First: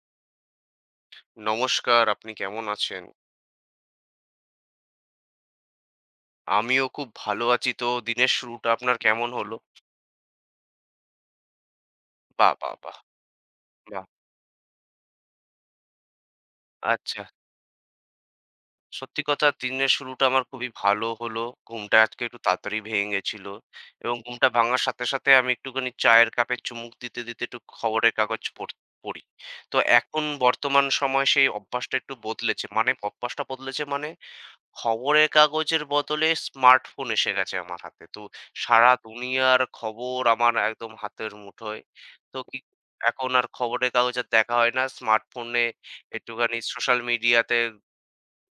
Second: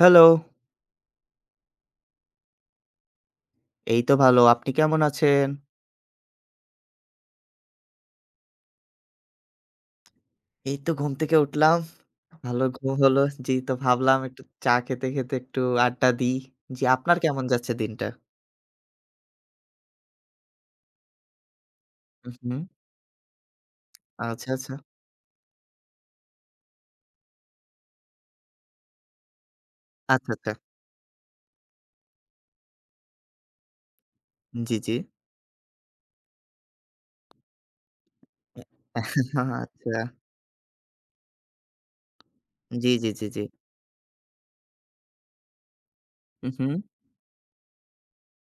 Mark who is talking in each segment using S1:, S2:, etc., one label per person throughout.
S1: Hello,
S2: নমস্কার, আপনি কেমন আছেন?
S1: এই তো ভালো। আপনি কেমন আছেন?
S2: আমিও খুব ভালো আছি। তো দিনের শুরুটা আপনার কেমন হলো?
S1: এই তো ঘুম থেকে উঠলাম।
S2: বাহ!
S1: ভালো
S2: বাহ!
S1: ঘুম
S2: বাহ!
S1: হলো। জি, তো
S2: বাহ!
S1: ভাবলাম একটু চা খেতে, খেতে একটু আড্ডা দিই। জি, আপনার
S2: আচ্ছা।
S1: কেমন যাচ্ছে দিনটা?
S2: সত্যি কথা দিনের শুরুটা আমার খুবই ভালো হলো। ঘুমটা আজকে
S1: হু,
S2: একটু
S1: হু।
S2: তাড়াতাড়ি ভেঙে গেছিল এবং ঘুমটা
S1: আচ্ছা, আচ্ছা।
S2: ভাঙার সাথে, সাথে আমি একটুখানি চায়ের কাপে চুমুক দিতে, দিতে একটু খবরের কাগজ পড়ি। তো এখন
S1: আচ্ছা, আচ্ছা।
S2: বর্তমান সময়ে সেই অভ্যাসটা একটু বদলেছে। মানে অভ্যাসটা বদলেছে মানে
S1: জি, জি।
S2: খবরের কাগজের বদলে স্মার্টফোন এসে গেছে আমার হাতে। তো সারা দুনিয়ার
S1: আচ্ছা।
S2: খবর আমার একদম হাতের মুঠোয়। তো কি
S1: জি, জি, জি,
S2: এখন
S1: জি।
S2: আর খবরের কাগজ আর দেখা হয় না। স্মার্টফোনে
S1: হু,
S2: একটুখানি
S1: হু।
S2: সোশ্যাল মিডিয়াতে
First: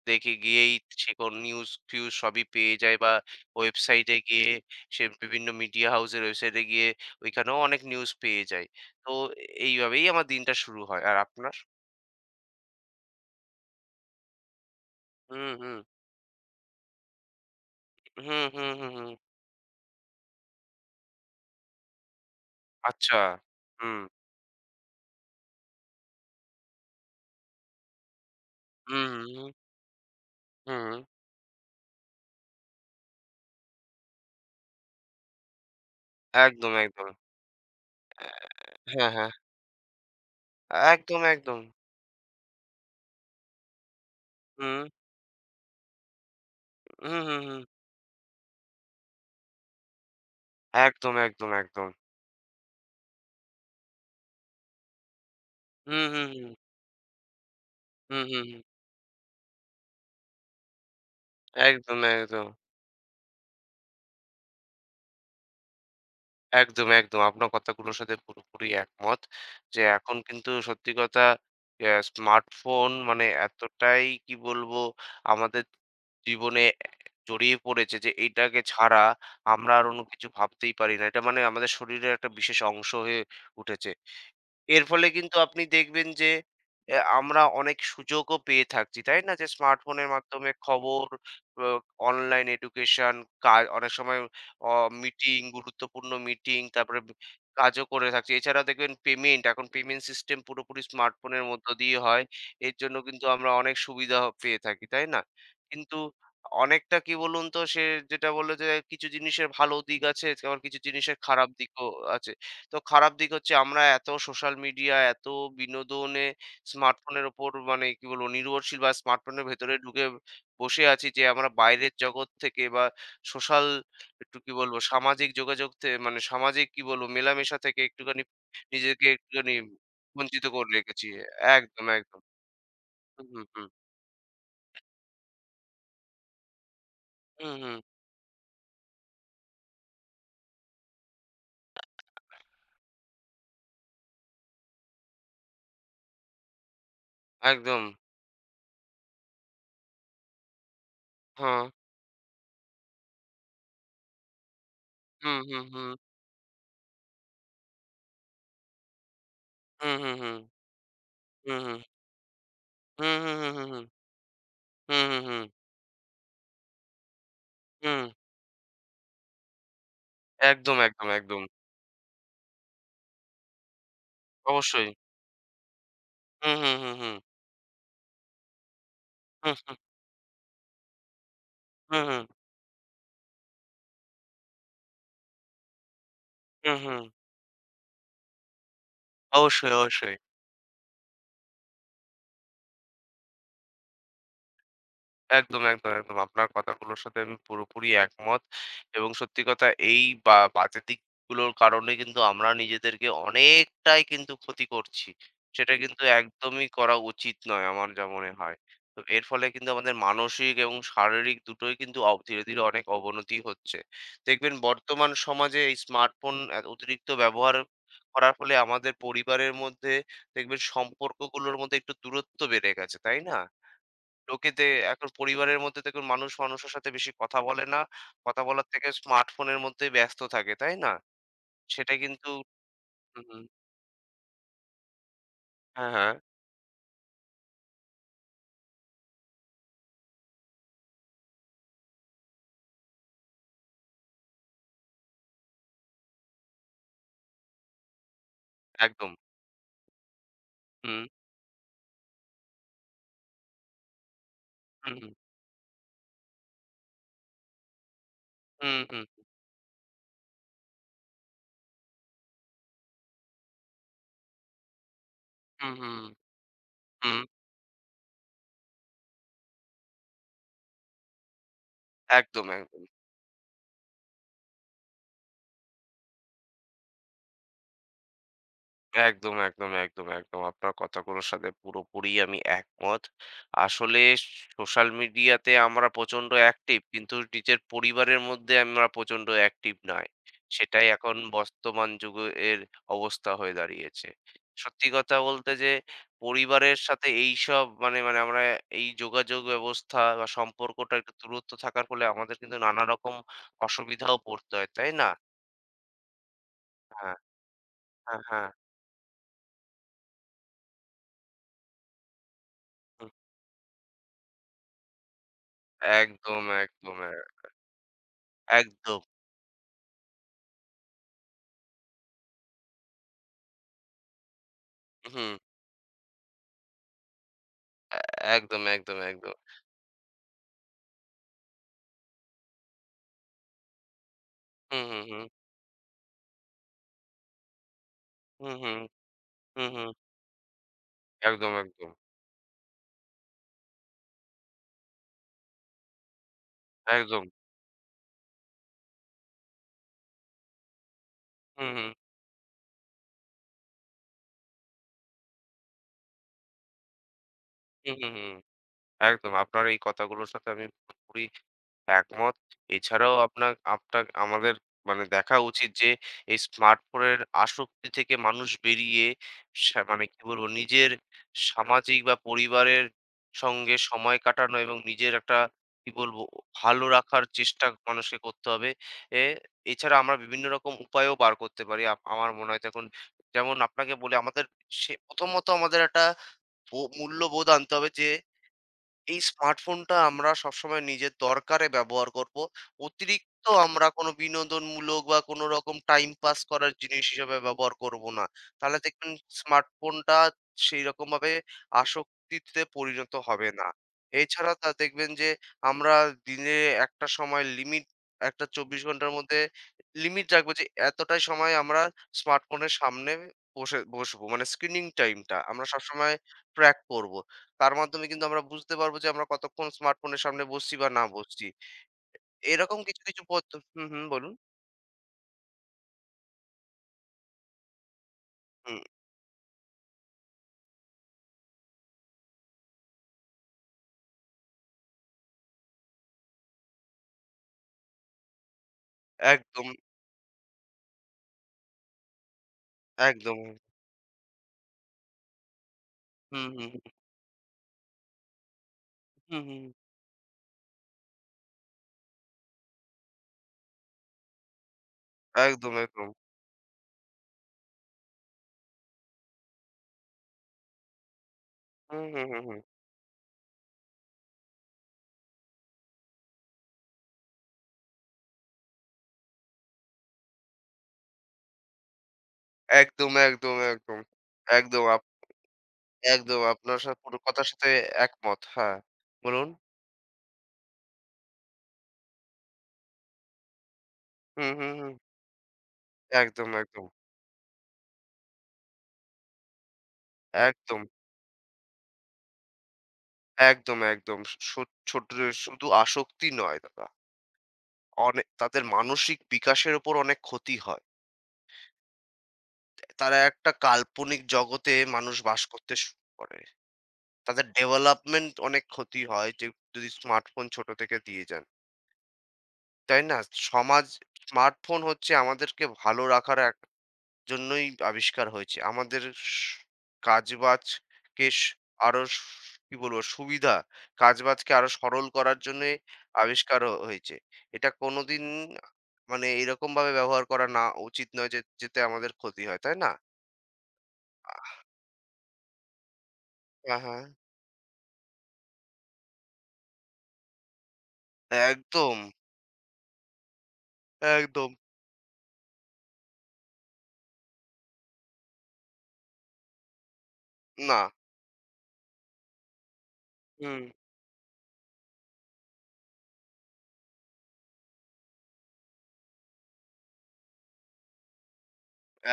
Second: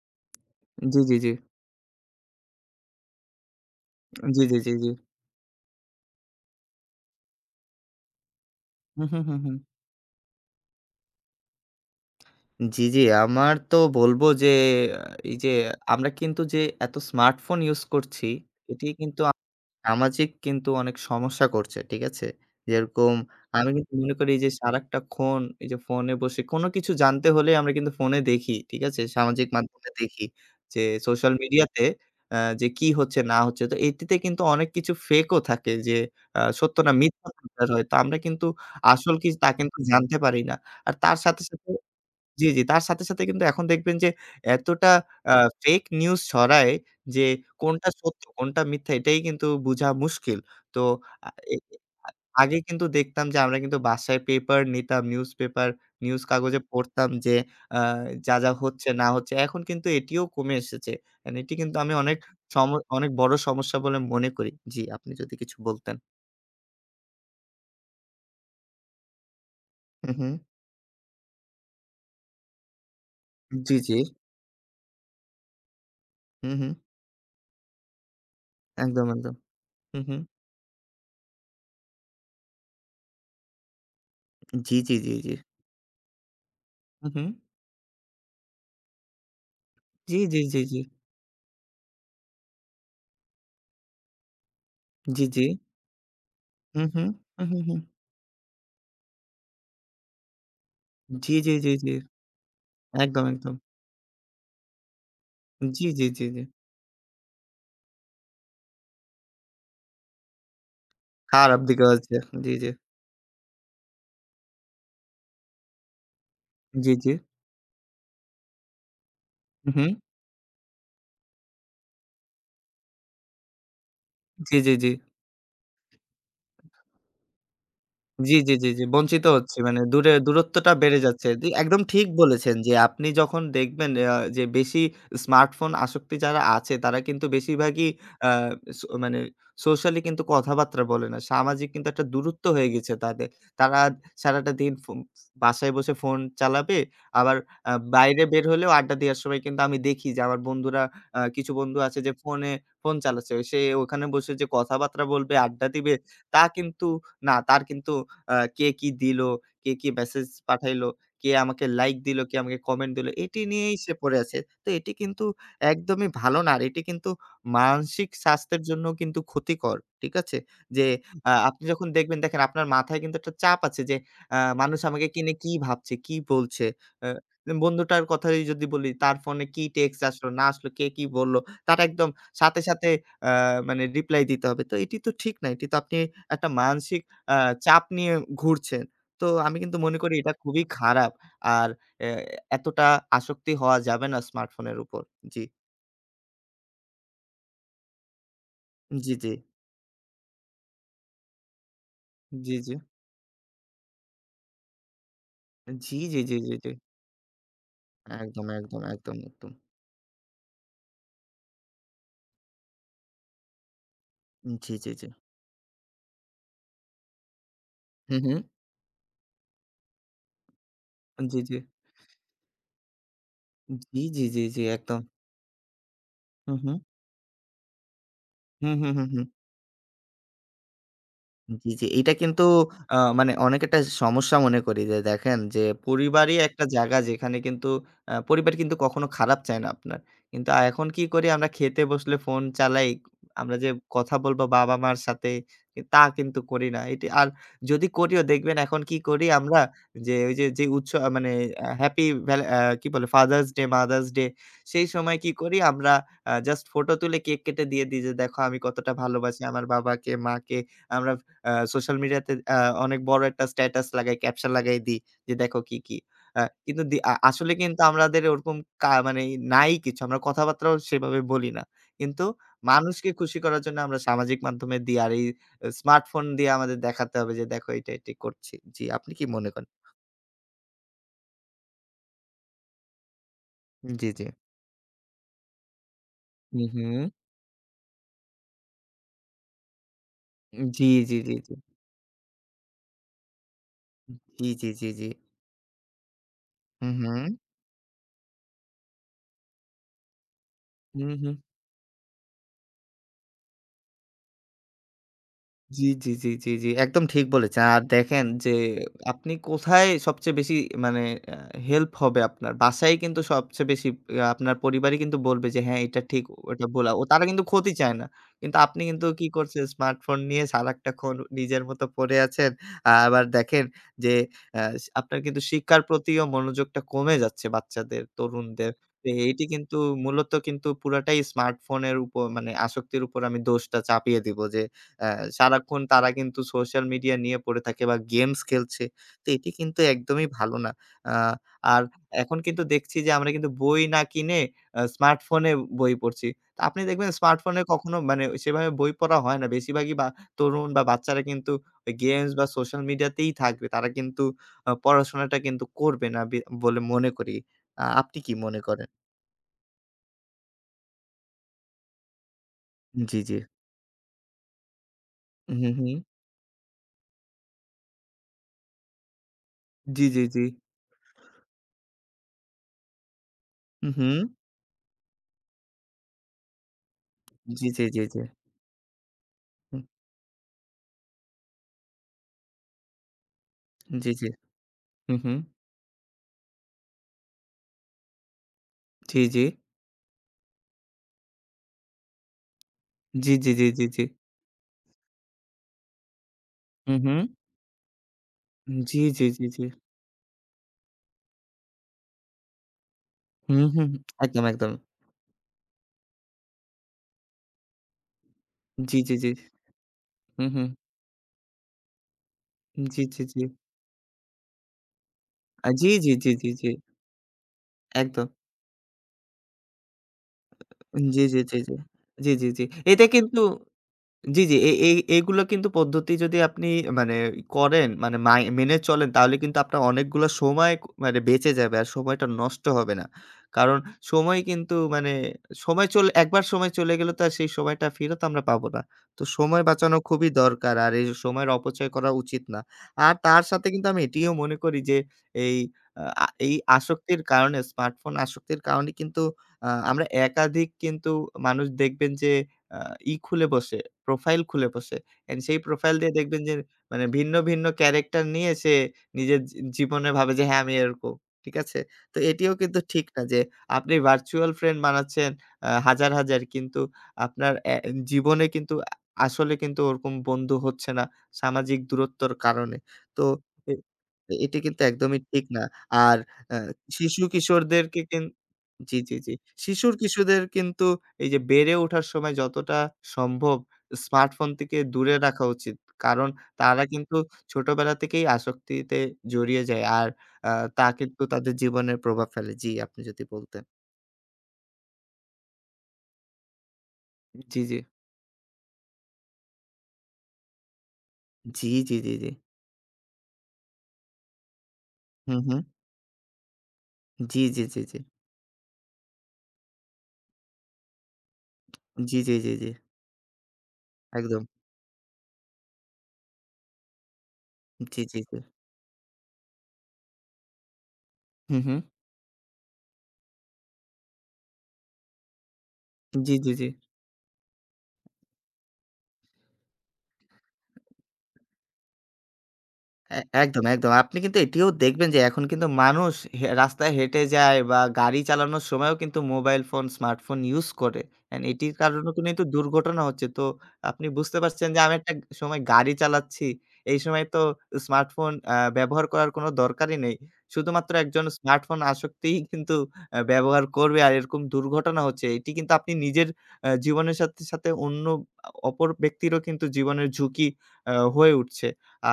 S2: দেখে গিয়েই
S1: জি, জি,
S2: সেকন
S1: জি।
S2: নিউজ-ফিউজ সবই পেয়ে যাই বা ওয়েবসাইটে
S1: জি,
S2: গিয়ে
S1: জি, জি, জি।
S2: বিভিন্ন মিডিয়া হাউসের ওয়েবসাইটে গিয়ে ওইখানেও অনেক নিউজ পেয়ে যাই।
S1: হু,
S2: তো
S1: হু, হু, হু।
S2: এইভাবেই আমার দিনটা শুরু হয়। আর আপনার?
S1: জি, জি। আমার তো বলবো যে, এই যে
S2: হুম, হুম।
S1: আমরা কিন্তু যে এত স্মার্টফোন ইউজ করছি,
S2: হুম, হুম,
S1: এটি
S2: হুম, হুম।
S1: কিন্তু সামাজিক কিন্তু অনেক সমস্যা করছে। ঠিক আছে? যেরকম
S2: আচ্ছা।
S1: আমি কিন্তু
S2: হুম।
S1: মনে করি যে সারাটাক্ষণ এই যে ফোনে বসে কোনো কিছু জানতে হলে আমরা কিন্তু ফোনে দেখি। ঠিক আছে?
S2: হুম, হুম,
S1: সামাজিক
S2: হুম।
S1: মাধ্যমে দেখি যে
S2: হুম,
S1: সোশ্যাল মিডিয়াতে যে কি হচ্ছে না হচ্ছে। তো এটিতে কিন্তু অনেক কিছু ফেক ও থাকে যে
S2: একদম,
S1: সত্য না
S2: একদম।
S1: মিথ্যা প্রচার হয়। তো আমরা কিন্তু
S2: অ্যা হ্যাঁ,
S1: আসল কি
S2: হ্যাঁ।
S1: তা কিন্তু জানতে পারি না। আর তার
S2: একদম,
S1: সাথে,
S2: একদম।
S1: সাথে জি, জি। তার সাথে, সাথে কিন্তু এখন দেখবেন যে
S2: হুম,
S1: এতটা আ ফেক নিউজ ছড়ায়
S2: হুম,
S1: যে
S2: হুম, হুম।
S1: কোনটা সত্য, কোনটা মিথ্যা এটাই কিন্তু বুঝা মুশকিল। তো
S2: একদম,
S1: আ
S2: একদম,
S1: এ
S2: একদম।
S1: আগে কিন্তু দেখতাম যে আমরা কিন্তু বাসায় পেপার নিতাম, নিউজ পেপার,
S2: হুম,
S1: নিউজ
S2: হুম, হুম।
S1: কাগজে পড়তাম যে আ
S2: হুম,
S1: যা,
S2: হুম,
S1: যা
S2: হুম।
S1: হচ্ছে না হচ্ছে। এখন কিন্তু এটিও কমে এসেছে। এন্ড এটি কিন্তু আমি
S2: একদম,
S1: অনেক
S2: একদম।
S1: সম অনেক বড় সমস্যা বলে মনে করি। জি, আপনি যদি কিছু বলতেন।
S2: একদম, একদম। আপনার কথাগুলোর সাথে পুরোপুরি একমত। যে
S1: হু,
S2: এখন
S1: হু।
S2: কিন্তু সত্যি কথা অ্যা স্মার্টফোন মানে
S1: জি, জি।
S2: এতটাই কি বলবো আমাদের
S1: হু,
S2: জীবনে
S1: হু।
S2: জড়িয়ে পড়েছে যে এইটাকে ছাড়া
S1: একদম, একদম।
S2: আমরা আর
S1: হু,
S2: অন্য
S1: হু।
S2: কিছু ভাবতেই পারি না। এটা মানে আমাদের শরীরের একটা বিশেষ অংশ হয়ে উঠেছে।
S1: জি,
S2: এর
S1: জি,
S2: ফলে
S1: জি, জি।
S2: কিন্তু আপনি দেখবেন যে
S1: হু, হু।
S2: আমরা অনেক সুযোগও পেয়ে থাকছি, তাই না? যে স্মার্টফোনের
S1: জি, জি,
S2: মাধ্যমে
S1: জি, জি।
S2: খবর, অ অনলাইন এডুকেশন, অনেক সময় অ
S1: জি,
S2: মিটিং,
S1: জি।
S2: গুরুত্বপূর্ণ মিটিং,
S1: হু,
S2: তারপরে
S1: হু। হু, হু, হু।
S2: কাজও করে থাকছি। এছাড়াও দেখবেন পেমেন্ট, এখন পেমেন্ট সিস্টেম পুরোপুরি
S1: জি,
S2: স্মার্টফোনের
S1: জি,
S2: মধ্য
S1: জি, জি।
S2: দিয়ে হয়। এর জন্য কিন্তু
S1: একদম,
S2: আমরা
S1: একদম।
S2: অনেক সুবিধাও পেয়ে থাকি, তাই না?
S1: জি,
S2: কিন্তু
S1: জি, জি, জি।
S2: অনেকটা কি বলুন তো যেটা বলল যে কিছু জিনিসের ভালো দিক আছে, আবার কিছু জিনিসের খারাপ
S1: খারাপ
S2: দিকও
S1: দিকেও আছে।
S2: আছে।
S1: জি, জি।
S2: তো খারাপ দিক হচ্ছে আমরা এত সোশ্যাল মিডিয়া, এত বিনোদনে
S1: জি, জি।
S2: স্মার্টফোনের ওপর মানে কি বলবো নির্ভরশীল বা স্মার্টফোনের
S1: হু,
S2: ভেতরে
S1: হু।
S2: ঢুকে বসে আছি যে আমরা বাইরের জগৎ থেকে বা সোশ্যাল একটু কি
S1: জি, জি,
S2: বলবো
S1: জি।
S2: সামাজিক যোগাযোগ থে মানে সামাজিক কি বলবো মেলামেশা থেকে একটুখানি
S1: জি, জি, জি, জি।
S2: নিজেকে
S1: বঞ্চিত
S2: একটুখানি
S1: হচ্ছি। মানে দূরে
S2: বঞ্চিত করে
S1: দূরত্বটা বেড়ে
S2: রেখেছি।
S1: যাচ্ছে। জি, একদম
S2: একদম,
S1: ঠিক
S2: একদম।
S1: বলেছেন যে আপনি
S2: হুম,
S1: যখন
S2: হুম, হুম।
S1: দেখবেন যে বেশি স্মার্টফোন আসক্তি যারা আছে তারা কিন্তু
S2: হুম, হুম।
S1: বেশিরভাগই আ সো মানে সোশ্যালি কিন্তু কথাবার্তা বলে না। সামাজিক কিন্তু একটা দূরত্ব হয়ে গেছে তাদের। তারা সারাটা দিন বাসায় বসে ফোন চালাবে। আবার
S2: একদম।
S1: বাইরে বের হলেও আড্ডা দেওয়ার সময় কিন্তু আমি দেখি যে আমার বন্ধুরা কিছু
S2: হ্যাঁ।
S1: বন্ধু আছে যে ফোন চালাচ্ছে। সে ওখানে বসে যে কথাবার্তা বলবে,
S2: হুম, হুম,
S1: আড্ডা
S2: হুম।
S1: দিবে তা কিন্তু না। তার কিন্তু কে কি দিলো, কে কি
S2: হুম, হুম,
S1: মেসেজ
S2: হুম।
S1: পাঠাইলো, কে
S2: হুম,
S1: আমাকে
S2: হুম।
S1: লাইক দিলো, কে আমাকে কমেন্ট দিলো,
S2: হুম, হুম,
S1: এটি
S2: হুম, হুম,
S1: নিয়েই
S2: হুম।
S1: সে পড়ে আছে। তো এটি
S2: হুম, হুম,
S1: কিন্তু
S2: হুম।
S1: একদমই ভালো না। আর এটি কিন্তু
S2: হুম।
S1: মানসিক স্বাস্থ্যের জন্যও কিন্তু ক্ষতিকর। ঠিক আছে?
S2: একদম,
S1: যে
S2: একদম, একদম।
S1: আপনি যখন দেখেন আপনার মাথায় কিন্তু একটা চাপ আছে যে মানুষ
S2: অবশ্যই।
S1: আমাকে কি নিয়ে কি ভাবছে, কি
S2: হুম,
S1: বলছে।
S2: হুম, হুম,
S1: আ
S2: হুম।
S1: বন্ধুটার কথাই যদি বলি তার ফোনে কি
S2: হুম,
S1: টেক্সট আসলো না আসলো, কে কি বলল, তার
S2: হুম, হুম,
S1: একদম
S2: হুম,
S1: সাথে, সাথে আ মানে রিপ্লাই দিতে হবে। তো এটি তো ঠিক না। এটি তো আপনি একটা
S2: হুম, হুম।
S1: মানসিক আ চাপ নিয়ে ঘুরছেন। তো আমি
S2: অবশ্যই,
S1: কিন্তু মনে করি
S2: অবশ্যই।
S1: এটা খুবই খারাপ। আর এ এতটা আসক্তি হওয়া যাবে না স্মার্টফোনের উপর। জি,
S2: একদম, একদম, একদম। আপনার কথাগুলোর সাথে আমি পুরোপুরি একমত। এবং
S1: জি, জি,
S2: সত্যি কথা এই বাজে দিকগুলোর কারণে কিন্তু
S1: জি,
S2: আমরা
S1: জি, জি,
S2: নিজেদেরকে অনেকটাই কিন্তু ক্ষতি করছি। সেটা হুম।
S1: জি,
S2: কিন্তু
S1: জি, জি,
S2: একদমই
S1: জি।
S2: করা উচিত নয় আমার যা মনে
S1: একদম,
S2: হয়।
S1: একদম,
S2: তো
S1: একদম,
S2: এর ফলে
S1: একদম।
S2: কিন্তু আমাদের মানসিক এবং শারীরিক দুটোই কিন্তু ধীরে, ধীরে অনেক অবনতি হচ্ছে। দেখবেন
S1: জি, জি, জি।
S2: বর্তমান সমাজে এই স্মার্টফোন অতিরিক্ত ব্যবহার
S1: হু,
S2: করার
S1: হু।
S2: ফলে আমাদের পরিবারের মধ্যে দেখবেন
S1: জি,
S2: সম্পর্কগুলোর
S1: জি।
S2: মধ্যে একটু দূরত্ব বেড়ে গেছে, তাই না?
S1: জি, জি, জি, জি,
S2: লোকেতে
S1: একদম।
S2: এখন পরিবারের মধ্যে দেখুন মানুষ
S1: হু,
S2: মানুষের
S1: হু।
S2: সাথে বেশি কথা বলে না। কথা বলার
S1: হু,
S2: থেকে
S1: হু, হু, হু।
S2: স্মার্টফোনের মধ্যেই ব্যস্ত থাকে, তাই না?
S1: জি, জি।
S2: সেটা
S1: এইটা
S2: কিন্তু
S1: কিন্তু
S2: হুম,
S1: মানে
S2: হুম।
S1: অনেক একটা সমস্যা মনে করি যে দেখেন যে
S2: হ্যাঁ, হ্যাঁ,
S1: পরিবারই একটা জায়গা যেখানে কিন্তু পরিবার কিন্তু কখনো খারাপ চায় না আপনার। কিন্তু এখন কি করি আমরা খেতে বসলে ফোন চালাই। আমরা যে কথা বলবো বাবা-মার সাথে তা কিন্তু করি না। এটি আর যদি করিও দেখবেন এখন কি
S2: একদম।
S1: করি আমরা যে ওই যে, যে উৎস
S2: হুম,
S1: আ মানে আ হ্যাপি ভ্যালে কি বলে ফাদার্স ডে, মাদার্স ডে সেই
S2: হুম, হুম,
S1: সময় কি করি আমরা জাস্ট ফটো তুলে কেক কেটে দিয়ে দিই যে দেখো আমি
S2: হুম,
S1: কতটা
S2: হুম,
S1: ভালোবাসি আমার বাবাকে, মাকে। আমরা সোশ্যাল মিডিয়াতে অনেক বড় একটা স্ট্যাটাস লাগাই, ক্যাপশন লাগাই দিই যে, "দেখো
S2: হুম,
S1: কি, কি।"
S2: হুম,
S1: আ কিন্তু দি আ
S2: হুম,
S1: আসলে কিন্তু আমাদের ওরকম মানে নাই কিছু। আমরা কথাবার্তাও সেভাবে বলি না। কিন্তু
S2: একদম, একদম।
S1: মানুষকে খুশি করার জন্য আমরা সামাজিক মাধ্যমে দিই। আর এই স্মার্টফোন দিয়ে আমাদের দেখাতে হবে যে, "দেখো এইটা, এটি করছি।" জি, আপনি কি
S2: একদম,
S1: মনে করেন?
S2: একদম, একদম, একদম। আপনার কথাগুলোর সাথে পুরোপুরি আমি একমত। আসলে
S1: জি, জি।
S2: সোশ্যাল মিডিয়াতে আমরা প্রচণ্ড
S1: হু,
S2: অ্যাক্টিভ,
S1: হু।
S2: কিন্তু নিজের পরিবারের মধ্যে আমরা প্রচণ্ড অ্যাক্টিভ নই।
S1: জি,
S2: সেটাই এখন
S1: জি, জি, জি।
S2: বর্তমান যুগে এর অবস্থা হয়ে দাঁড়িয়েছে।
S1: জি, জি,
S2: সত্যি
S1: জি, জি।
S2: কথা বলতে যে পরিবারের
S1: হু,
S2: সাথে
S1: হু।
S2: এইসব মানে মানে আমরা এই যোগাযোগ ব্যবস্থা বা সম্পর্কটা
S1: হু,
S2: একটু
S1: হু।
S2: দূরত্ব থাকার ফলে আমাদের কিন্তু নানা রকম অসুবিধাও পড়তে হয়, তাই না?
S1: জি, জি, জি, জি, জি। একদম
S2: হ্যাঁ,
S1: ঠিক বলেছেন। আর
S2: হ্যাঁ,
S1: দেখেন
S2: হ্যাঁ।
S1: যে আপনি কোথায় সবচেয়ে বেশি মানে আ হেল্প হবে আপনার। বাসায়
S2: হুম,
S1: কিন্তু সবচেয়ে বেশি আপনার পরিবারই কিন্তু বলবে যে হ্যাঁ, এটা ঠিক,
S2: একদম,
S1: ওটা ভুল।
S2: একদম,
S1: ও তারা
S2: এক
S1: কিন্তু ক্ষতি চায় না। কিন্তু আপনি
S2: একদম।
S1: কিন্তু কি করছেন স্মার্টফোন নিয়ে সারাক্ষণ নিজের মতো পড়ে আছেন। আবার দেখেন যে আ আপনার
S2: হুম।
S1: কিন্তু শিক্ষার প্রতিও মনোযোগটা কমে যাচ্ছে
S2: এ
S1: বাচ্চাদের,
S2: একদম,
S1: তরুণদের।
S2: একদম,
S1: তো
S2: একদম।
S1: এইটি কিন্তু মূলত কিন্তু পুরাটাই স্মার্টফোনের উপর মানে আসক্তির উপর আমি দোষটা চাপিয়ে দিব যে
S2: হুম, হুম,
S1: অ্যা
S2: হুম।
S1: সারাক্ষণ তারা কিন্তু সোশ্যাল মিডিয়া নিয়ে পড়ে থাকে বা গেমস
S2: হুম, হুম।
S1: খেলছে। তো এটি
S2: হুম,
S1: কিন্তু
S2: হুম।
S1: একদমই ভালো না। আ
S2: একদম,
S1: আর
S2: একদম।
S1: এখন কিন্তু দেখছি যে আমরা কিন্তু বই না কিনে স্মার্টফোনে বই পড়ছি। তো আপনি দেখবেন
S2: একদম।
S1: স্মার্টফোনে কখনো মানে সেভাবে বই পড়া হয় না। বেশিরভাগই বা তরুণ বা বাচ্চারা কিন্তু
S2: হুম, হুম।
S1: ওই গেমস বা সোশ্যাল মিডিয়াতেই থাকবে। তারা কিন্তু পড়াশোনাটা কিন্তু করবে না বলে মনে করি।
S2: হুম, হুম,
S1: আপনি
S2: হুম।
S1: কি মনে করেন?
S2: একদম। আপনার এই কথাগুলোর সাথে আমি পুরোপুরি একমত। এছাড়াও
S1: জি, জি।
S2: আপনার আপনার আমাদের মানে দেখা
S1: হুম,
S2: উচিত যে
S1: হুম।
S2: এই স্মার্টফোনের আসক্তি থেকে মানুষ বেরিয়ে মানে
S1: জি,
S2: কি
S1: জি, জি।
S2: বলবো নিজের সামাজিক বা পরিবারের সঙ্গে
S1: হুম, হুম।
S2: সময় কাটানো এবং নিজের একটা কি বলবো ভালো রাখার চেষ্টা
S1: জি, জি, জি,
S2: মানুষকে
S1: জি।
S2: করতে হবে। এ
S1: হুম,
S2: এছাড়া আমরা বিভিন্ন রকম উপায়ও বার করতে পারি। আমার মনে হয় দেখুন যেমন আপনাকে
S1: জি,
S2: বলি
S1: জি।
S2: আমাদের
S1: হুম, হুম।
S2: প্রথমত আমাদের একটা মূল্যবোধ আনতে হবে যে এই
S1: জি, জি।
S2: স্মার্টফোনটা আমরা সবসময় নিজের দরকারে ব্যবহার করব।
S1: জি,
S2: অতিরিক্ত
S1: জি, জি, জি,
S2: আমরা
S1: জি।
S2: কোনো বিনোদনমূলক বা কোনো রকম টাইম পাস করার
S1: হুম,
S2: জিনিস
S1: হুম।
S2: হিসেবে ব্যবহার করব না। তাহলে
S1: জি,
S2: দেখবেন
S1: জি, জি, জি।
S2: স্মার্টফোনটা সেইরকমভাবে আসক্তিতে পরিণত হবে
S1: হুম,
S2: না।
S1: হুম। একদম,
S2: এছাড়া তা
S1: একদম।
S2: দেখবেন যে আমরা দিনে একটা সময় লিমিট একটা ২৪
S1: জি,
S2: ঘন্টার
S1: জি, জি।
S2: মধ্যে লিমিট
S1: হুম,
S2: রাখবো যে
S1: হুম।
S2: এতটাই সময় আমরা স্মার্টফোনের
S1: জি,
S2: সামনে
S1: জি, জি।
S2: বসে বসবো। মানে স্ক্রিনিং টাইমটা আমরা
S1: জি, জি,
S2: সবসময়
S1: জি, জি, জি।
S2: ট্র্যাক করব। তার মাধ্যমে কিন্তু
S1: একদম।
S2: আমরা বুঝতে পারবো যে আমরা কতক্ষণ স্মার্টফোনের সামনে বসছি বা না
S1: জি, জি,
S2: বসছি।
S1: জি, জি। জি, জি, জি।
S2: এরকম কিছু,
S1: এটা
S2: কিছু
S1: কিন্তু
S2: হুম, হুম বলুন।
S1: জি, জি। এ এই এইগুলো কিন্তু পদ্ধতি যদি আপনি মানে করেন, মানে মেনে
S2: হুম,
S1: চলেন তাহলে কিন্তু আপনার অনেকগুলো সময় মানে বেঁচে যাবে। আর সময়টা নষ্ট হবে না। কারণ সময় কিন্তু মানে সময় চলে একবার সময় চলে গেলে তো আর সেই সময়টা ফেরত আমরা পাবো না। তো সময়
S2: একদম,
S1: বাঁচানো খুবই দরকার। আর এই সময়ের অপচয় করা উচিত না। আর
S2: একদম।
S1: তার সাথে কিন্তু আমি এটিও মনে করি যে এই আ আ
S2: হুম,
S1: এই
S2: হুম,
S1: আসক্তির কারণে স্মার্টফোন আসক্তির কারণে কিন্তু
S2: হুম, হুম।
S1: আমরা একাধিক কিন্তু মানুষ দেখবেন যে আ ই খুলে বসে প্রোফাইল খুলে বসে। অ্যান্ড সেই
S2: একদম,
S1: প্রোফাইল
S2: একদম।
S1: দিয়ে দেখবেন যে মানে ভিন্ন, ভিন্ন ক্যারেক্টার নিয়ে সে নিজের জীবনে ভাবে যে হ্যাঁ, আমি এরকম। ঠিক আছে?
S2: হুম,
S1: তো
S2: হুম, হুম,
S1: এটিও
S2: হুম।
S1: কিন্তু ঠিক না যে আপনি ভার্চুয়াল ফ্রেন্ড বানাচ্ছেন হাজার, হাজার কিন্তু আপনার জীবনে কিন্তু আসলে কিন্তু ওরকম বন্ধু হচ্ছে না সামাজিক দূরত্বর কারণে।
S2: একদম,
S1: তো
S2: একদম,
S1: এ
S2: একদম।
S1: এটি কিন্তু
S2: একদম আপ
S1: একদমই ঠিক না। আর
S2: একদম
S1: আ
S2: আপনার পুরো
S1: শিশু
S2: কথার সাথে
S1: কিশোরদেরকে কিন
S2: একমত। হ্যাঁ,
S1: জি, জি, জি।
S2: বলুন।
S1: শিশুর কিশোরদের কিন্তু এই যে বেড়ে ওঠার সময় যতটা সম্ভব স্মার্টফোন
S2: হুম, হুম,
S1: থেকে
S2: হুম।
S1: দূরে রাখা উচিত। কারণ
S2: একদম,
S1: তারা
S2: একদম,
S1: কিন্তু ছোটবেলা থেকেই আসক্তিতে জড়িয়ে যায়। আর আ
S2: একদম,
S1: তা কিন্তু তাদের জীবনের প্রভাব ফেলে। জি, আপনি যদি বলতেন।
S2: একদম, একদম। সো ছোট শুধু আসক্তি নয় দাদা।
S1: জি, জি।
S2: অনেক তাদের মানসিক বিকাশের উপর অনেক ক্ষতি হয়।
S1: জি, জি, জি, জি।
S2: তারা একটা কাল্পনিক জগতে মানুষ
S1: হুম,
S2: বাস
S1: হুম।
S2: করতে শুরু করে।
S1: জি,
S2: তাদের
S1: জি, জি, জি।
S2: ডেভেলপমেন্ট অনেক ক্ষতি হয় যে যদি স্মার্টফোন ছোট থেকে দিয়ে যান।
S1: জি, জি, জি, জি।
S2: তাই না? সমাজ
S1: একদম।
S2: স্মার্টফোন হচ্ছে আমাদেরকে ভালো রাখার এক জন্যই
S1: জি, জি,
S2: আবিষ্কার
S1: জি।
S2: হয়েছে। আমাদের স কাজবাজকে
S1: হুম, হুম।
S2: আরো কি বলবো? সুবিধা, কাজবাজকে আরো সরল করার জন্যে
S1: জি, জি,
S2: আবিষ্কার
S1: জি।
S2: হয়েছে। এটা কোনোদিন মানে এরকমভাবে ব্যবহার করা না উচিত নয় যে যেতে আমাদের ক্ষতি হয়। তাই না?
S1: একদম, একদম। আপনি কিন্তু
S2: আ
S1: এটিও দেখবেন যে এখন কিন্তু মানুষ
S2: হ্যাঁ,
S1: রাস্তায়
S2: হ্যাঁ।
S1: হেঁটে যায় বা গাড়ি চালানোর সময়ও কিন্তু মোবাইল ফোন, স্মার্টফোন ইউজ করে। অ্যান্ড এটির
S2: একদম,
S1: কারণেও কিন্তু দুর্ঘটনা হচ্ছে। তো আপনি বুঝতে
S2: একদম।
S1: পারছেন যে আমি একটা সময় গাড়ি চালাচ্ছি। এই সময় তো স্মার্টফোন ব্যবহার করার কোনো দরকারই নেই।
S2: না।
S1: শুধুমাত্র একজন স্মার্টফোন আসক্তিই কিন্তু
S2: হুম।
S1: ব্যবহার করবে আর এরকম দুর্ঘটনা হচ্ছে। এটি কিন্তু আপনি নিজের জীবনের সাথে, সাথে অন্য অপর ব্যক্তিরও কিন্তু জীবনের ঝুঁকি হয়ে উঠছে।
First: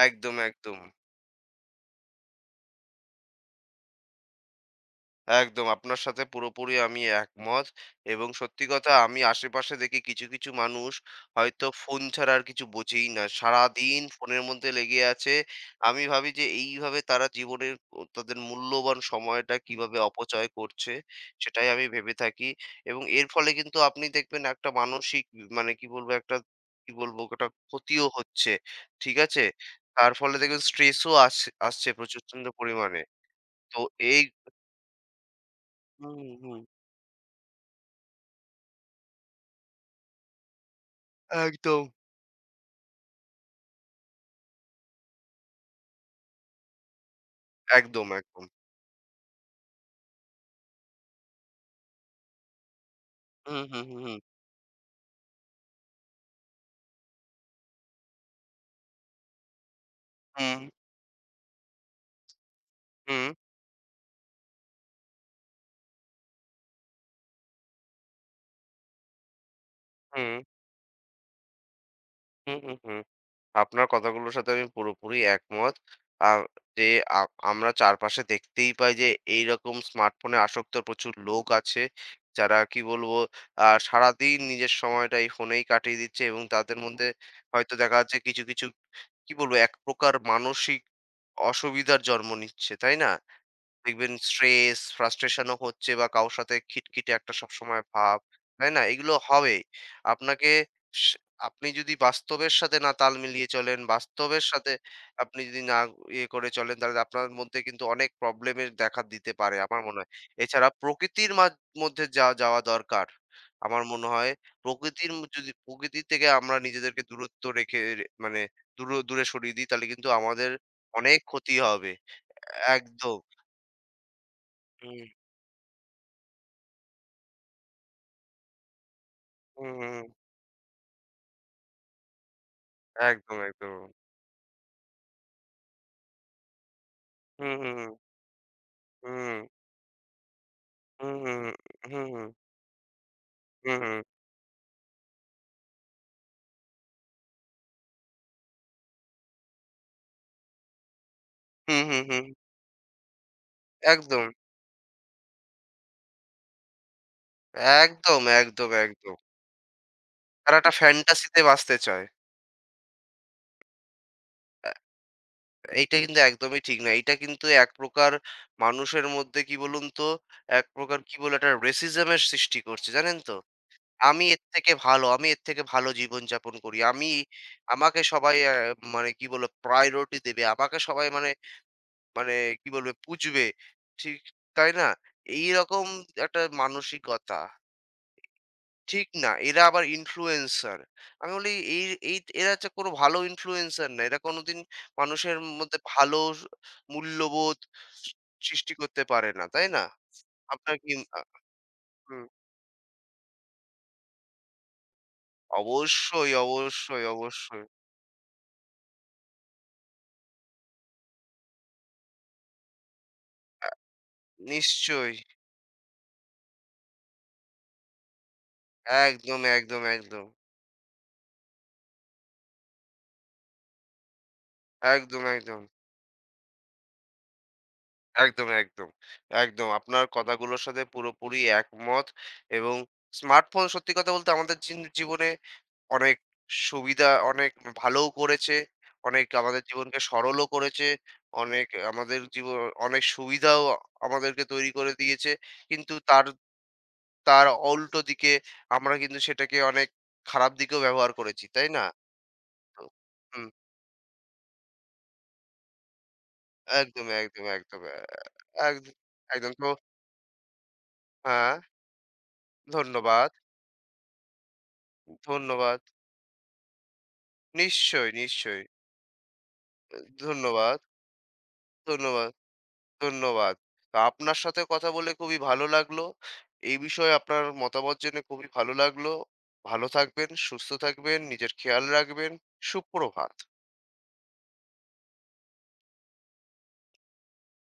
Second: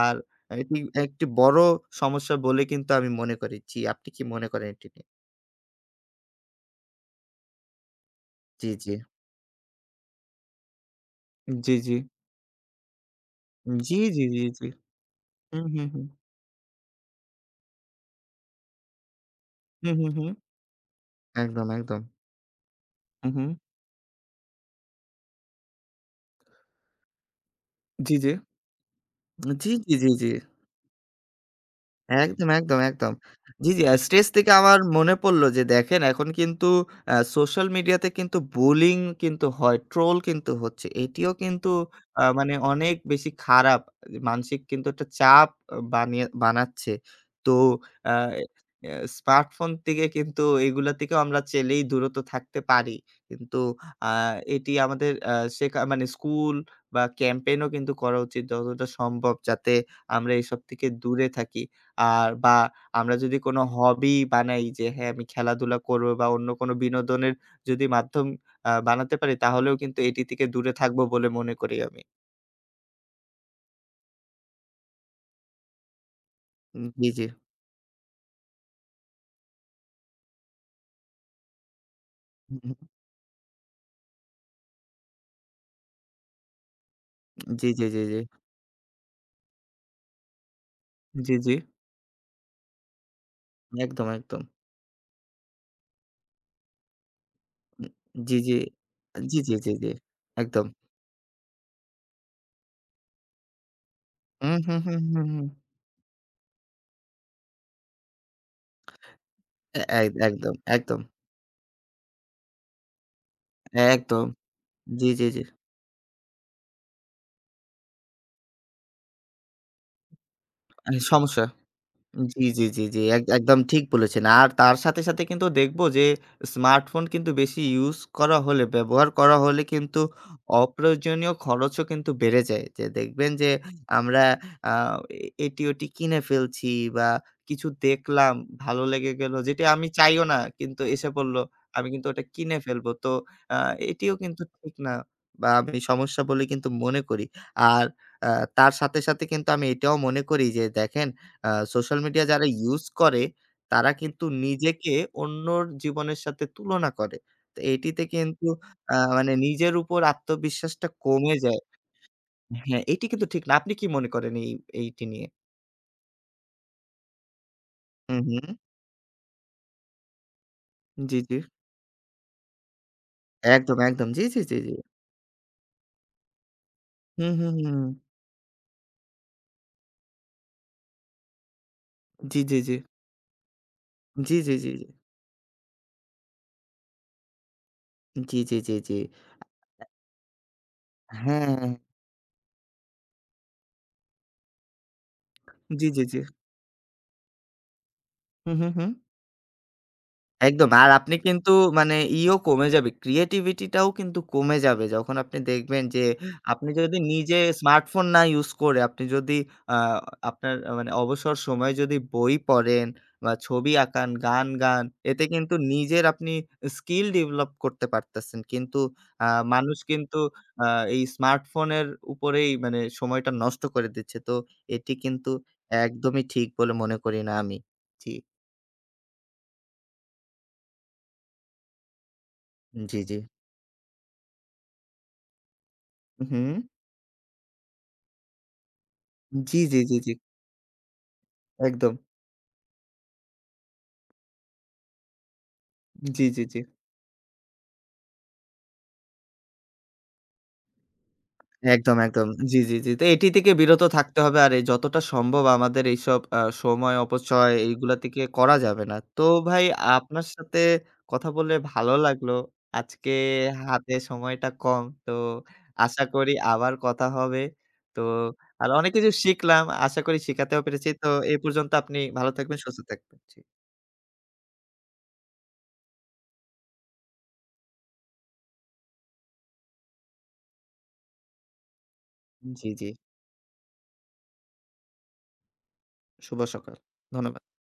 S1: আর
S2: একদম,
S1: এটি
S2: একদম।
S1: একটি বড় সমস্যা বলে কিন্তু আমি মনে করি। জি, আপনি কি মনে করেন এটি নিয়ে?
S2: একদম আপনার সাথে পুরোপুরি আমি একমত এবং সত্যি
S1: জি,
S2: কথা
S1: জি।
S2: আমি আশেপাশে দেখি কিছু, কিছু মানুষ হয়তো
S1: জি, জি।
S2: ফোন ছাড়া আর কিছু বোঝেই না।
S1: জি,
S2: সারাদিন
S1: জি,
S2: ফোনের
S1: জি, জি।
S2: মধ্যে লেগে আছে।
S1: হুম, হুম,
S2: আমি
S1: হুম।
S2: ভাবি যে এইভাবে তারা জীবনের ও তাদের মূল্যবান সময়টা
S1: হুম,
S2: কিভাবে
S1: হুম, হুম।
S2: অপচয় করছে
S1: একদম,
S2: সেটাই আমি
S1: একদম।
S2: ভেবে থাকি এবং এর
S1: হু, হু।
S2: ফলে কিন্তু আপনি দেখবেন একটা মানসিক মানে কি বলবো একটা কি বলবো ওটা ক্ষতিও
S1: জি, জি।
S2: হচ্ছে। ঠিক আছে?
S1: জি, জি, জি,
S2: তার
S1: জি।
S2: ফলে দেখবেন স্ট্রেসও আস আসছে প্রচুর প্রচন্ড
S1: একদম, একদম,
S2: পরিমাণে।
S1: একদম। জি,
S2: তো
S1: জি,
S2: এই
S1: স্ট্রেস থেকে আমার মনে পড়ল যে দেখেন
S2: হুম,
S1: এখন
S2: হুম।
S1: কিন্তু সোশ্যাল মিডিয়াতে কিন্তু বুলিং কিন্তু হয়, ট্রোল কিন্তু হচ্ছে। এটিও কিন্তু
S2: একদম।
S1: মানে অনেক বেশি খারাপ। মানসিক কিন্তু একটা চাপ আ বানিয়ে বানাচ্ছে। তো
S2: একদম,
S1: আ
S2: একদম।
S1: এ স্মার্টফোন থেকে কিন্তু এগুলা থেকেও আমরা চাইলেই দূরত থাকতে পারি।
S2: হুম,
S1: কিন্তু
S2: হুম, হুম,
S1: আ
S2: হুম।
S1: এটি আমাদের শেখা মানে স্কুল বা ক্যাম্পেইন ও কিন্তু করা উচিত যতটা সম্ভব যাতে আমরা
S2: হুম,
S1: এসব থেকে দূরে থাকি। আর বা আমরা যদি কোনো হবি বানাই যে হ্যাঁ, আমি খেলাধুলা করব বা অন্য কোনো বিনোদনের যদি মাধ্যম বানাতে পারি তাহলেও কিন্তু এটি
S2: হুম,
S1: থেকে দূরে থাকবো বলে মনে করি আমি।
S2: হুম, হুম, হুম। আপনার কথাগুলোর সাথে আমি পুরোপুরি একমত। আ যে
S1: জি,
S2: আ
S1: জি।
S2: আমরা চারপাশে দেখতেই পাই যে এইরকম স্মার্টফোনে আসক্ত প্রচুর লোক আছে। যারা
S1: হুম, হুম।
S2: কি বলবো সারাদিন নিজের সময়টা এই ফোনেই কাটিয়ে দিচ্ছে এবং তাদের মধ্যে
S1: জি,
S2: হয়তো
S1: জি,
S2: দেখা
S1: জি, জি।
S2: যাচ্ছে কিছু, কিছু কি বলবো এক প্রকার মানসিক
S1: জি, জি।
S2: অসুবিধার জন্ম নিচ্ছে। তাই না?
S1: একদম,
S2: দেখবেন
S1: একদম।
S2: স্ট্রেস, ফ্রাস্ট্রেশন ও হচ্ছে বা কারো সাথে খিটখিটে একটা সবসময় ভাব,
S1: জি, জি।
S2: তাই না? এগুলো
S1: জি, জি,
S2: হবেই।
S1: জি, জি।
S2: আপনাকে
S1: একদম।
S2: স আপনি যদি বাস্তবের সাথে না তাল মিলিয়ে চলেন, বাস্তবের
S1: হুম,
S2: সাথে
S1: হুম, হুম, হুম,
S2: আপনি
S1: হুম।
S2: যদি না ইয়ে করে চলেন, তাহলে আপনার মধ্যে কিন্তু অনেক প্রবলেমের দেখা দিতে পারে আমার
S1: এ
S2: মনে
S1: এক
S2: হয়।
S1: একদম,
S2: এছাড়া
S1: একদম।
S2: প্রকৃতির মধ্যে যা যাওয়া দরকার। আমার মনে
S1: একদম।
S2: হয়
S1: জি,
S2: প্রকৃতির ম
S1: জি, জি।
S2: যদি প্রকৃতি থেকে আমরা নিজেদেরকে দূরত্ব রেখে রে মানে দূরে সরিয়ে দিই, তাহলে কিন্তু আমাদের
S1: আ
S2: অনেক
S1: সমস্যা
S2: ক্ষতি হবে।
S1: জি, জি, জি, জি।
S2: একদম।
S1: একদম ঠিক বলেছেন। আর তার
S2: হুম।
S1: সাথে, সাথে কিন্তু দেখব যে স্মার্টফোন কিন্তু বেশি ইউজ করা হলে, ব্যবহার করা হলে
S2: হুম, হুম,
S1: কিন্তু অপ্রয়োজনীয় খরচও কিন্তু বেড়ে যায়। যে দেখবেন
S2: একদম,
S1: যে
S2: একদম।
S1: আমরা আ এ এটি ওটি কিনে ফেলছি বা
S2: হুম,
S1: কিছু
S2: হুম,
S1: দেখলাম, ভালো লেগে গেল
S2: হুম,
S1: যেটা আমি চাইও না কিন্তু এসে
S2: হুম,
S1: পড়ল।
S2: হুম,
S1: আমি
S2: হুম,
S1: কিন্তু ওটা
S2: হুম,
S1: কিনে ফেলবো। তো আ
S2: হুম,
S1: এটিও কিন্তু ঠিক না বা আমি সমস্যা বলে কিন্তু মনে করি। আর আ তার সাথে, সাথে কিন্তু আমি এটাও মনে করি যে দেখেন
S2: হুম,
S1: সোশ্যাল
S2: হুম, হুম,
S1: মিডিয়া যারা ইউজ করে তারা
S2: একদম,
S1: কিন্তু নিজেকে অন্যর জীবনের সাথে তুলনা করে। তো এটিতে
S2: একদম,
S1: কিন্তু
S2: একদম, একদম।
S1: মানে নিজের উপর
S2: তারা একটা
S1: আত্মবিশ্বাসটা কমে
S2: ফ্যান্টাসিতে
S1: যায়।
S2: বাঁচতে চায়।
S1: হ্যাঁ, এটি কিন্তু ঠিক না। আপনি কি মনে করেন এইটি নিয়ে?
S2: এইটা কিন্তু একদমই ঠিক না। এইটা কিন্তু এক প্রকার
S1: হুম, হুম।
S2: মানুষের মধ্যে কি বলুন তো, এক প্রকার কি
S1: জি,
S2: বলে
S1: জি।
S2: একটা রেসিজম এর সৃষ্টি করছে, জানেন তো?
S1: একদম, একদম।
S2: আমি
S1: জি, জি,
S2: এর
S1: জি,
S2: থেকে
S1: জি।
S2: ভালো, আমি এর থেকে ভালো জীবনযাপন করি। আমি
S1: হুম, হুম, হুম। হুম।
S2: আমাকে সবাই মানে কি বলে প্রায়োরিটি দেবে। আমাকে সবাই মানে মানে
S1: জি, জি,
S2: কি
S1: জি।
S2: বলবে পুচবে। ঠিক
S1: জি, জি, জি,
S2: তাই
S1: জি।
S2: না? এইরকম একটা মানসিকতা।
S1: জি, জি, জি, জি।
S2: ঠিক না? এরা আবার ইনফ্লুয়েন্সার। আমি বলি
S1: হ্যাঁ।
S2: এই এই এরা হচ্ছে কোনো ভালো ইনফ্লুয়েন্সার না। এরা কোনোদিন মানুষের মধ্যে
S1: জি, জি,
S2: ভালো
S1: জি।
S2: মূল্যবোধ
S1: হুম, হুম,
S2: সৃষ্টি
S1: হুম।
S2: করতে পারে না। তাই না?
S1: একদম।
S2: আপনার
S1: আর
S2: কি
S1: আপনি
S2: আ
S1: কিন্তু মানে
S2: হুম।
S1: ক্রিয়েটিভিটিটাও কিন্তু কমে যাবে। যখন আপনি দেখবেন যে
S2: অবশ্যই,
S1: আপনি যদি
S2: অবশ্যই,
S1: নিজে
S2: অবশ্যই।
S1: স্মার্টফোন না ইউজ করে আপনি যদি আ আপনার মানে অবসর সময়ে যদি বই পড়েন বা
S2: আ
S1: ছবি আঁকান, গান গান
S2: নিশ্চয়ই।
S1: এতে কিন্তু নিজের আপনি স্কিল ডেভেলপ করতে পারতেছেন। কিন্তু আ
S2: একদম,
S1: মানুষ
S2: একদম,
S1: কিন্তু
S2: একদম।
S1: আ এই স্মার্টফোনের উপরেই মানে সময়টা নষ্ট করে দিচ্ছে। তো এটি
S2: একদম,
S1: কিন্তু
S2: একদম।
S1: একদমই ঠিক বলে মনে করি না আমি। জি,
S2: একদম, একদম, একদম। আপনার কথাগুলোর সাথে পুরোপুরি একমত এবং
S1: জি, জি।
S2: স্মার্টফোন সত্যি কথা বলতে আমাদের জীবনে অনেক
S1: হু, হু।
S2: সুবিধা, অনেক ভালোও করেছে, অনেক
S1: জি,
S2: আমাদের
S1: জি, জি,
S2: জীবনকে
S1: জি।
S2: সরলও করেছে, অনেক
S1: একদম।
S2: আমাদের জীব অনেক সুবিধাও আমাদেরকে তৈরি করে দিয়েছে। কিন্তু
S1: জি,
S2: তার
S1: জি, জি।
S2: তার উল্টো দিকে আমরা কিন্তু সেটাকে অনেক খারাপ দিকেও ব্যবহার করেছি, তাই না?
S1: একদম, একদম। জি, জি,
S2: তো
S1: জি। তো এটি
S2: হুম,
S1: থেকে বিরত থাকতে হবে। আর এই যতটা সম্ভব আমাদের এইসব সময়
S2: একদম, একদম,
S1: অপচয়
S2: একদম,
S1: এইগুলা থেকে করা যাবে
S2: একদ
S1: না। তো
S2: একদম
S1: ভাই
S2: তো
S1: আপনার সাথে কথা
S2: হ্যাঁ,
S1: বলে ভালো লাগলো। আজকে
S2: ধন্যবাদ,
S1: হাতে সময়টা কম। তো
S2: ধন্যবাদ।
S1: আশা করি আবার কথা হবে। তো
S2: নিশ্চয়ই, নিশ্চয়ই।
S1: আর অনেক কিছু শিখলাম। আশা করি শিখাতেও
S2: ধন্যবাদ,
S1: পেরেছি। তো এই পর্যন্ত আপনি ভালো
S2: ধন্যবাদ,
S1: থাকবেন, সুস্থ থাকবেন। জি,
S2: ধন্যবাদ। তো আপনার সাথে কথা বলে খুবই ভালো লাগলো। এই বিষয়ে আপনার মতামত জেনে খুবই ভালো লাগলো। ভালো থাকবেন, সুস্থ থাকবেন, নিজের খেয়াল রাখবেন।
S1: জি, জি।
S2: সুপ্রভাত।
S1: শুভ সকাল। ধন্যবাদ।